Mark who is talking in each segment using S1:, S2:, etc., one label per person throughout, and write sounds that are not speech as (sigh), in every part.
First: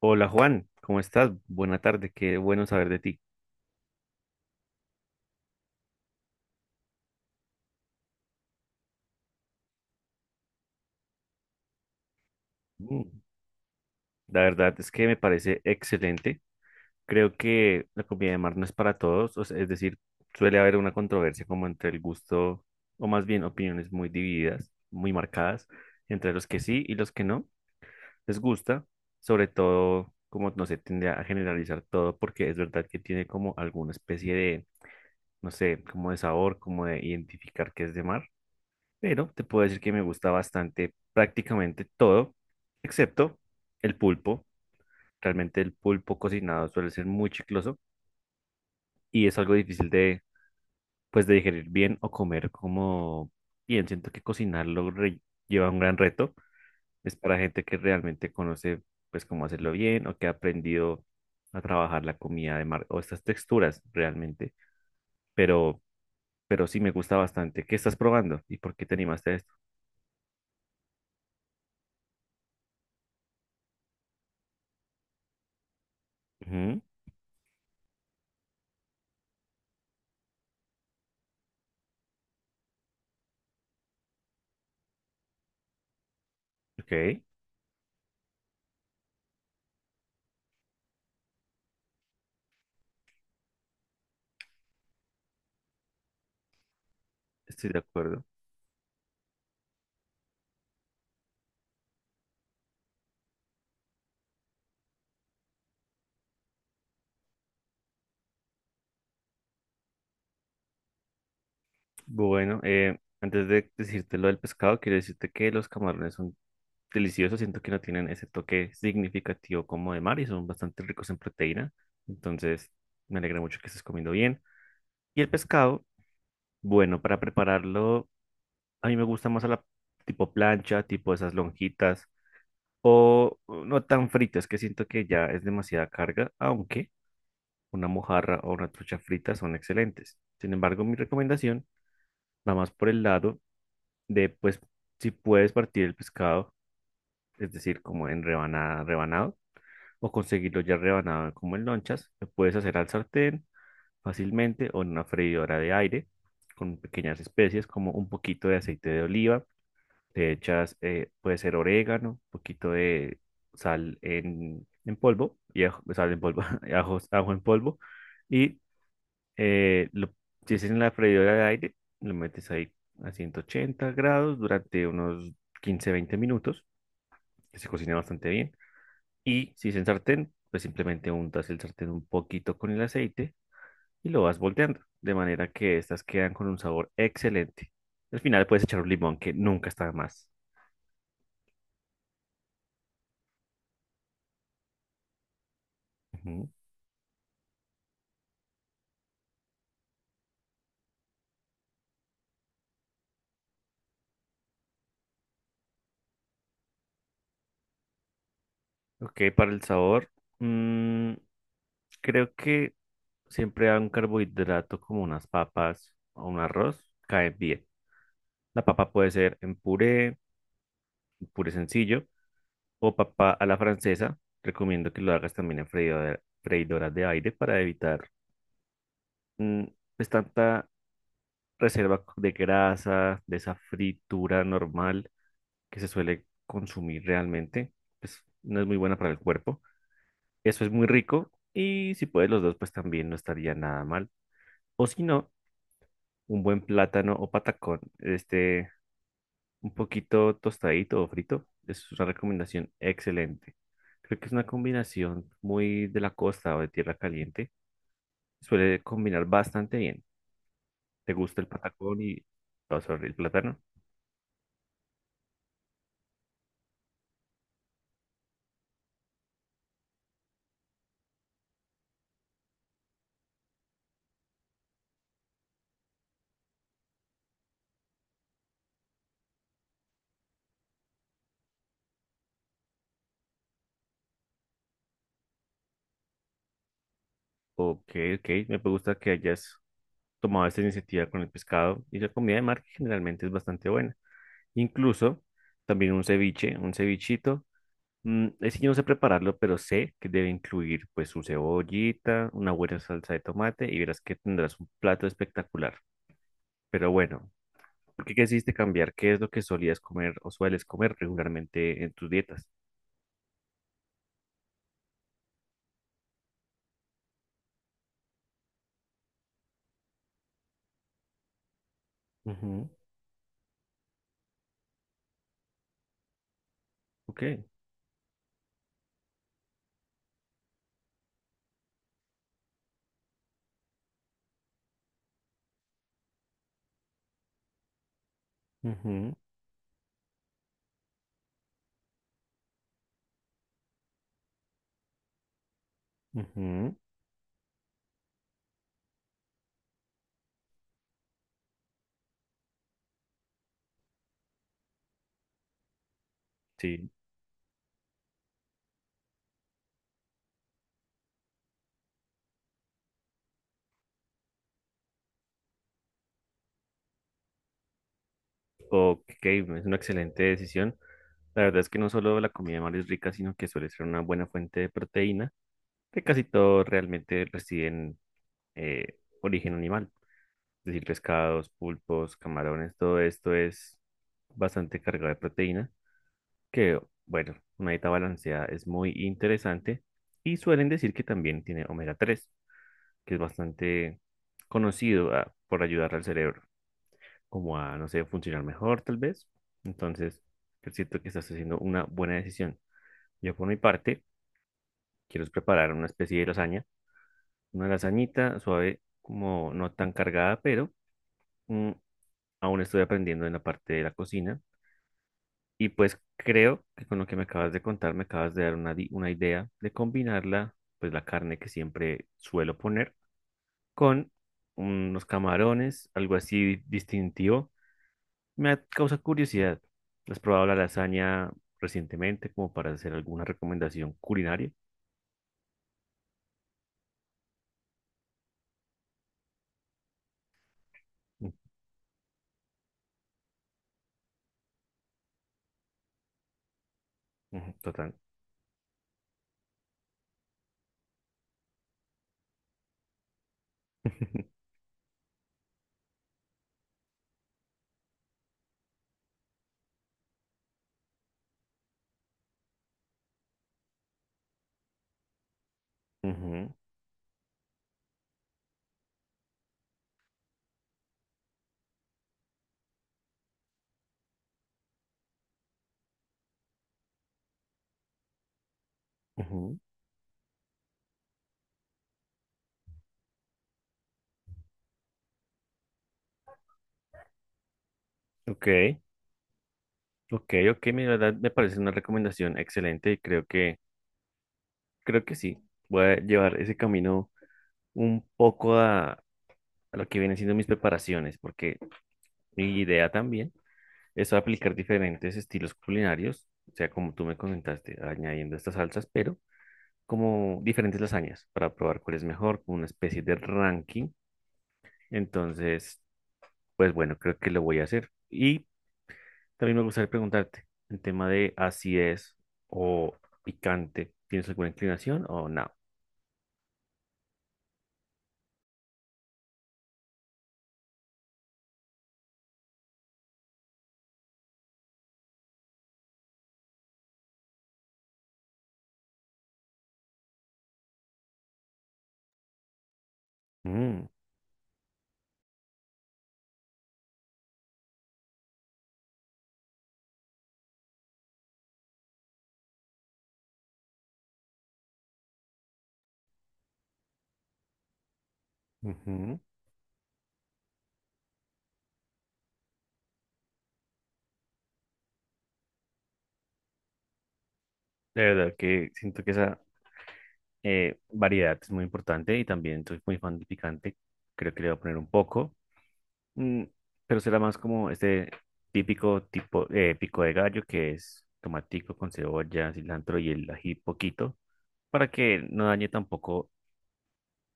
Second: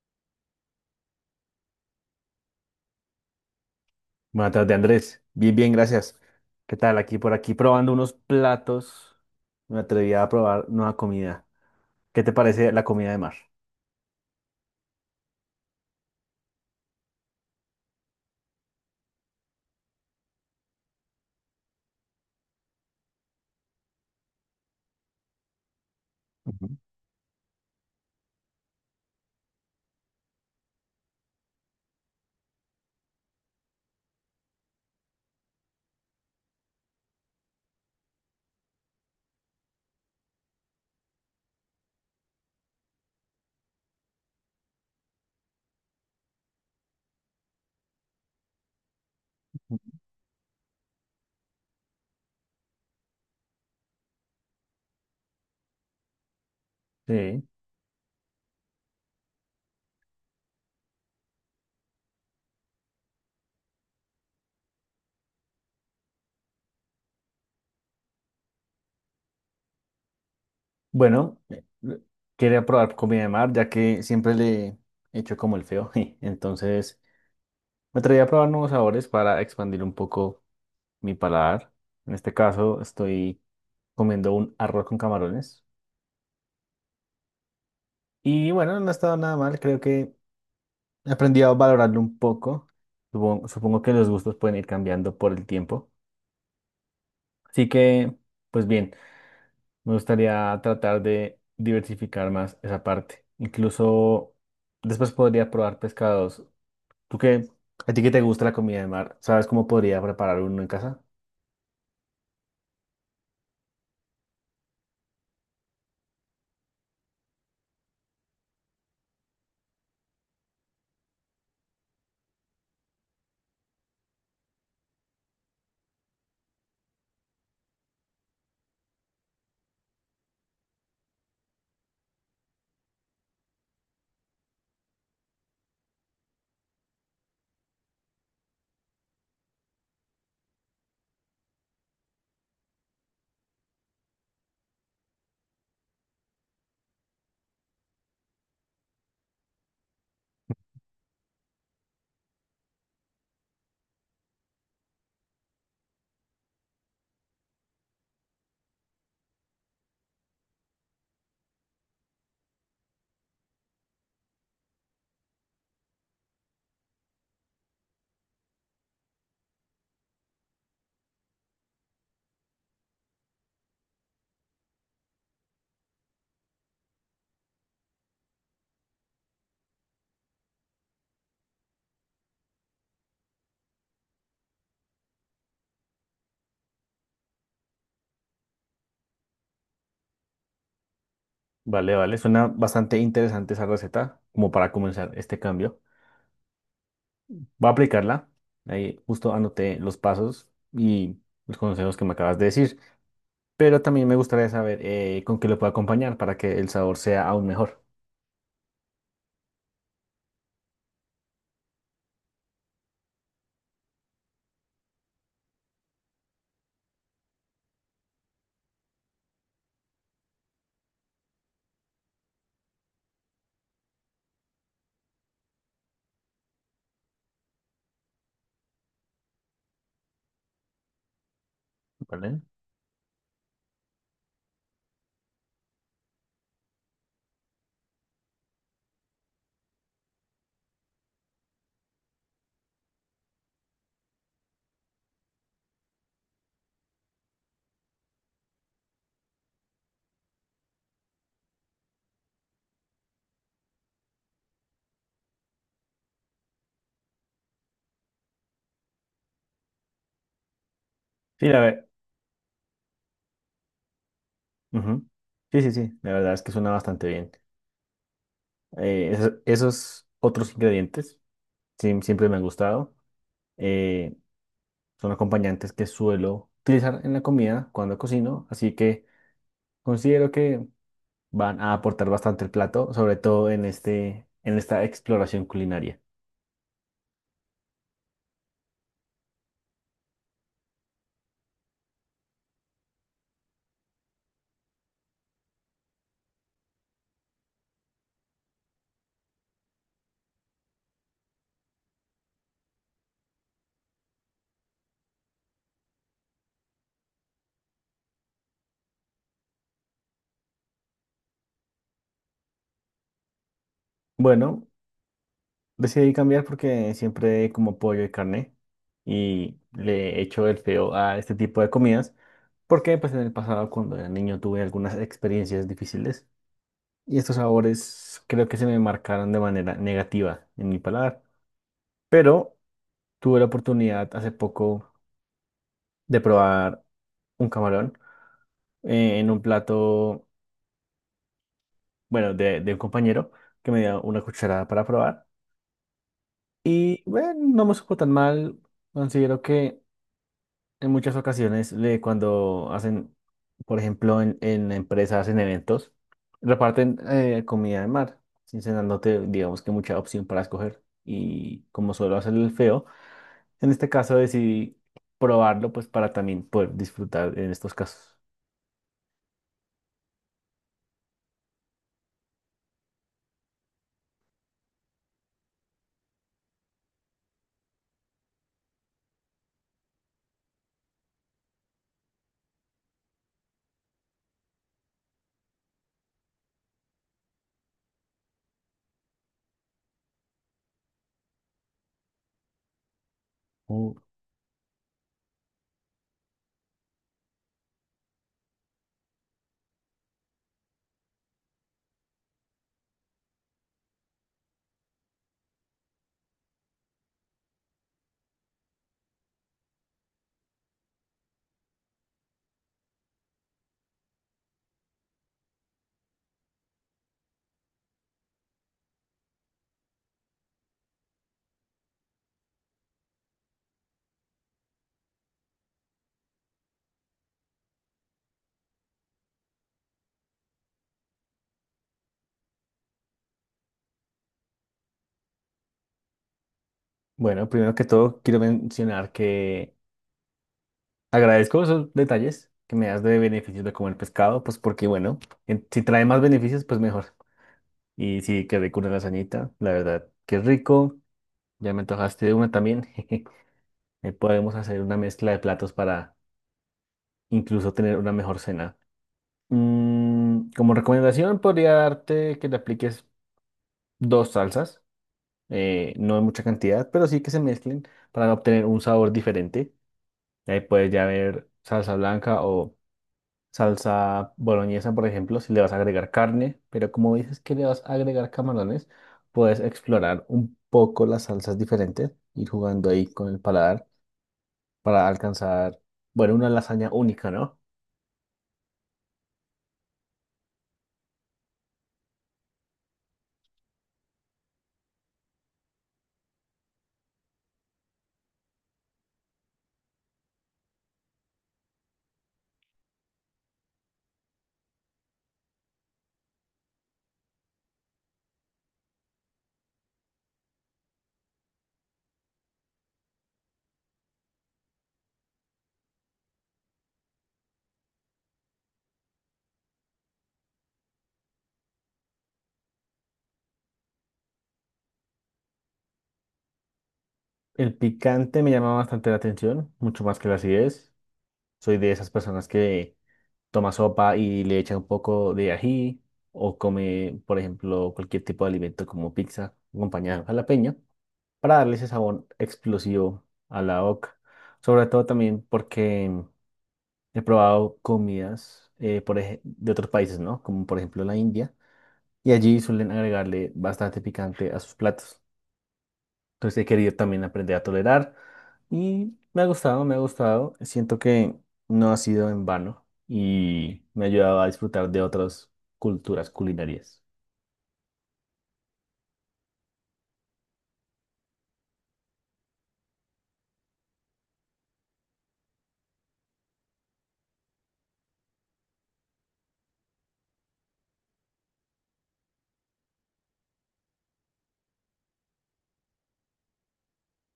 S1: Hola Juan, ¿cómo estás? Buena tarde, qué bueno saber de ti.
S2: Buenas tardes, Andrés. Bien, gracias. ¿Qué tal? Aquí por aquí probando unos platos. Me atreví a probar nueva comida. ¿Qué te parece la comida de
S1: Mm,
S2: mar?
S1: la verdad es que me parece excelente. Creo que la comida de mar no es para todos, o sea, es decir, suele haber una controversia como entre el gusto, o más bien opiniones muy divididas, muy marcadas, entre los que
S2: Ujú.
S1: sí y los que no les gusta, sobre todo como no se tiende a generalizar todo porque es verdad que tiene como alguna especie de, no sé, como de sabor, como de identificar que es de mar, pero te puedo decir que me gusta bastante prácticamente todo, excepto el pulpo. Realmente el pulpo cocinado suele ser muy chicloso y es algo difícil de, pues, de digerir bien o comer como bien. Siento que cocinarlo lleva un gran reto. Es para
S2: Sí.
S1: gente que realmente conoce, pues, cómo hacerlo bien o que ha aprendido a trabajar la comida de mar o estas texturas realmente. Pero, pero sí me gusta bastante. ¿Qué estás probando y por qué te animaste a esto?
S2: Bueno, quería probar comida de mar, ya que siempre le he hecho como el feo. (laughs)
S1: Ujú,
S2: Entonces, me atreví a probar nuevos sabores para expandir un poco mi paladar. En este caso, estoy comiendo un arroz con camarones.
S1: ok,
S2: Y bueno, no ha estado nada mal, creo que aprendí a valorarlo un poco. Supongo que los gustos pueden ir cambiando por el tiempo. Así
S1: estoy de
S2: que,
S1: acuerdo.
S2: pues bien, me gustaría tratar de diversificar más esa parte. Incluso después podría probar pescados. ¿Tú qué? ¿A ti qué te gusta la comida de mar? ¿Sabes cómo podría preparar uno en casa?
S1: Bueno, antes de decirte lo del pescado, quiero decirte que los camarones son deliciosos. Siento que no tienen ese toque significativo como de mar y son bastante ricos en proteína. Entonces, me alegra mucho que estés comiendo bien. Y el pescado, bueno, para prepararlo, a mí me gusta más a la tipo plancha, tipo esas lonjitas o no tan fritas, que siento que ya es demasiada carga, aunque una mojarra o una trucha frita son excelentes. Sin embargo, mi recomendación va más por el lado. De pues si puedes partir el pescado, es decir, como en rebanada, rebanado, o conseguirlo ya rebanado como en lonchas, lo puedes hacer al sartén fácilmente o en una freidora de aire con pequeñas especies como un poquito de aceite de oliva, le echas, puede ser orégano, un poquito de sal en polvo, y sal en polvo, (laughs) ajo en polvo, y eh, lo- si es en la freidora de aire, lo metes ahí a 180 grados durante unos 15 a 20 minutos, que se cocina bastante bien. Y si es en sartén, pues simplemente untas el sartén un poquito con el aceite y lo vas volteando, de manera que estas quedan con un sabor excelente. Al final puedes echar un limón, que nunca está de más.
S2: Vale, vale, suena bastante interesante esa receta, como para comenzar este cambio.
S1: Ujú.
S2: Voy a aplicarla. Ahí justo anoté los pasos y los consejos que me acabas de decir, pero también me gustaría saber, con qué lo puedo acompañar para que el sabor sea aún mejor,
S1: Ok, para el sabor, mm, creo que siempre a un carbohidrato como unas papas o un arroz cae bien. La papa puede ser en puré, puré sencillo o papa a la francesa. Recomiendo que lo hagas también en freidoras de aire para evitar mm, pues tanta reserva de
S2: ¿vale?
S1: grasa, de esa fritura normal que se suele consumir realmente. Pues no es muy buena para el cuerpo. Eso es muy rico y si puedes los dos pues también no estaría nada mal. O si no, un buen plátano o patacón. Este un poquito tostadito o frito. Es una recomendación excelente. Creo que es una combinación muy de la costa o de tierra caliente. Suele combinar bastante bien. ¿Te gusta el
S2: Sí, la ver.
S1: patacón y, oh, sorry, el plátano?
S2: Ujú. Sí, sí, sí, la verdad es que suena bastante bien. Esos otros ingredientes sí, siempre me han gustado. eh, Son acompañantes que suelo utilizar en la comida cuando cocino, así que considero que van a aportar bastante el plato, sobre todo en esta exploración culinaria.
S1: Ok, ok. Me gusta que hayas tomado esta iniciativa con el pescado y la comida de mar que generalmente es bastante buena. Incluso también un ceviche, un cevichito. Mm, es que yo no sé prepararlo, pero sé que debe incluir pues su cebollita, una buena salsa de tomate y verás que tendrás un plato espectacular. Pero bueno, ¿por qué quisiste cambiar? ¿Qué es lo que solías comer o sueles comer regularmente en tus dietas?
S2: Bueno, decidí cambiar porque siempre como pollo y carne y le echo el feo a este tipo de comidas,
S1: Ujú,
S2: porque pues en el pasado cuando era niño tuve algunas experiencias difíciles y
S1: ok,
S2: estos sabores creo que se me marcaron de manera negativa en mi paladar. Pero tuve la oportunidad hace poco de probar un camarón,
S1: ujú,
S2: en un plato, bueno, de un compañero que me dio una cucharada para probar
S1: ujú,
S2: y bueno, no me supo tan mal. Considero que en muchas ocasiones cuando hacen, por ejemplo, en empresas, hacen eventos,
S1: sí.
S2: reparten comida de mar, sin dándote, digamos, que mucha opción para escoger. Y como suelo hacer el feo, en este caso decidí probarlo pues para también poder disfrutar en estos casos.
S1: Ok, es una excelente decisión. La verdad es que no solo la comida de mar es rica, sino que suele ser una buena fuente de proteína, que casi todo realmente reside en origen animal. Es decir, pescados, pulpos, camarones, todo esto es bastante cargado de proteína, que, bueno, una dieta balanceada es muy interesante y suelen decir que también tiene omega-3, que es
S2: Mm.
S1: bastante conocido, ah, por ayudar al cerebro, como a, no sé, funcionar mejor tal vez. Entonces, es cierto que estás haciendo una buena decisión. Yo por mi parte, quiero es preparar una especie de lasaña, una lasañita suave, como no tan cargada, pero mm, aún estoy aprendiendo en la parte de la cocina. Y pues creo que con lo que me acabas de contar, me acabas de dar una idea de combinarla, pues la carne que siempre suelo poner con unos camarones, algo así distintivo. Causa curiosidad. ¿Has probado la lasaña recientemente como para hacer alguna recomendación culinaria?
S2: Bueno, primero que todo quiero mencionar que
S1: Mm,
S2: agradezco esos detalles que me das de beneficios de comer pescado, pues porque bueno, si trae más beneficios, pues mejor.
S1: ujú, total.
S2: Y sí, quedé rico una lasañita, la verdad, qué rico. Ya me antojaste de una también. (laughs) Ahí
S1: (laughs)
S2: podemos hacer una mezcla de platos para incluso tener una mejor cena. Mm, como recomendación, podría darte que le apliques dos salsas, no en mucha
S1: Ujú,
S2: cantidad, pero sí que se mezclen para obtener un sabor diferente. Ahí puedes ya ver salsa blanca o salsa boloñesa, por ejemplo, si le vas a agregar carne, pero como dices que le vas a agregar camarones,
S1: ujú.
S2: puedes explorar un poco las salsas diferentes, ir jugando ahí con el paladar para alcanzar, bueno, una lasaña única, ¿no?
S1: Ok, ok, la verdad me parece una recomendación excelente y creo que sí, voy a llevar ese camino un poco a lo que vienen siendo mis preparaciones, porque mi idea también es aplicar diferentes estilos culinarios, o sea, como tú me comentaste, añadiendo estas salsas, pero como diferentes lasañas para probar cuál es mejor, como una especie de ranking. Entonces, pues bueno, creo que lo voy a hacer. Y también me gustaría preguntarte, el tema de acidez o picante, ¿tienes alguna inclinación o no?
S2: El picante me llama bastante la atención, mucho más que la acidez. Soy de esas personas que toma sopa y le echa un poco de ají o come, por ejemplo, cualquier tipo de alimento como pizza acompañada de jalapeño para darle ese sabor explosivo a la
S1: Mm,
S2: boca. Sobre todo también porque he probado comidas, de otros países, ¿no? Como por ejemplo la India, y allí suelen agregarle bastante picante a sus platos. Entonces he querido también aprender a tolerar y
S1: ujú.
S2: me ha gustado. Siento que no ha sido en vano y me ha ayudado a disfrutar de otras culturas culinarias.
S1: De verdad que siento que esa, variedad es muy importante y también soy muy fan del picante. Creo que le voy a poner un poco, mm, pero será más como este típico tipo pico de gallo, que es tomatico con cebolla, cilantro y el ají poquito, para que no dañe tampoco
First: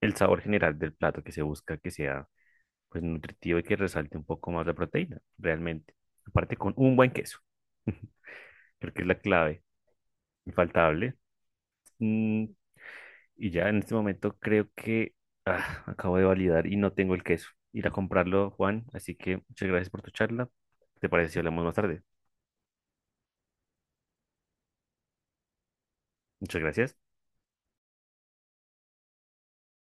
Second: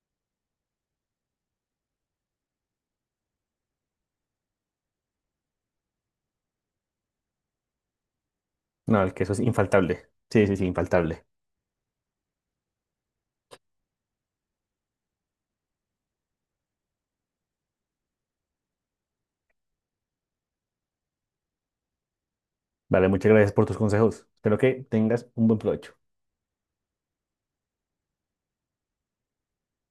S1: el sabor general del plato, que se busca que sea pues nutritivo y que resalte un poco más la proteína realmente. Aparte con un buen queso, (laughs) creo que
S2: No,
S1: es
S2: el
S1: la
S2: queso es
S1: clave
S2: infaltable. Sí, sí, sí,
S1: infaltable.
S2: infaltable.
S1: Mm, y ya en este momento creo que, ah, acabo de validar y no tengo el queso. Ir a comprarlo, Juan. Así que muchas gracias por tu charla. ¿Te parece si hablamos más tarde?
S2: Vale, muchas gracias por tus consejos. Espero que tengas un buen provecho.
S1: Muchas gracias.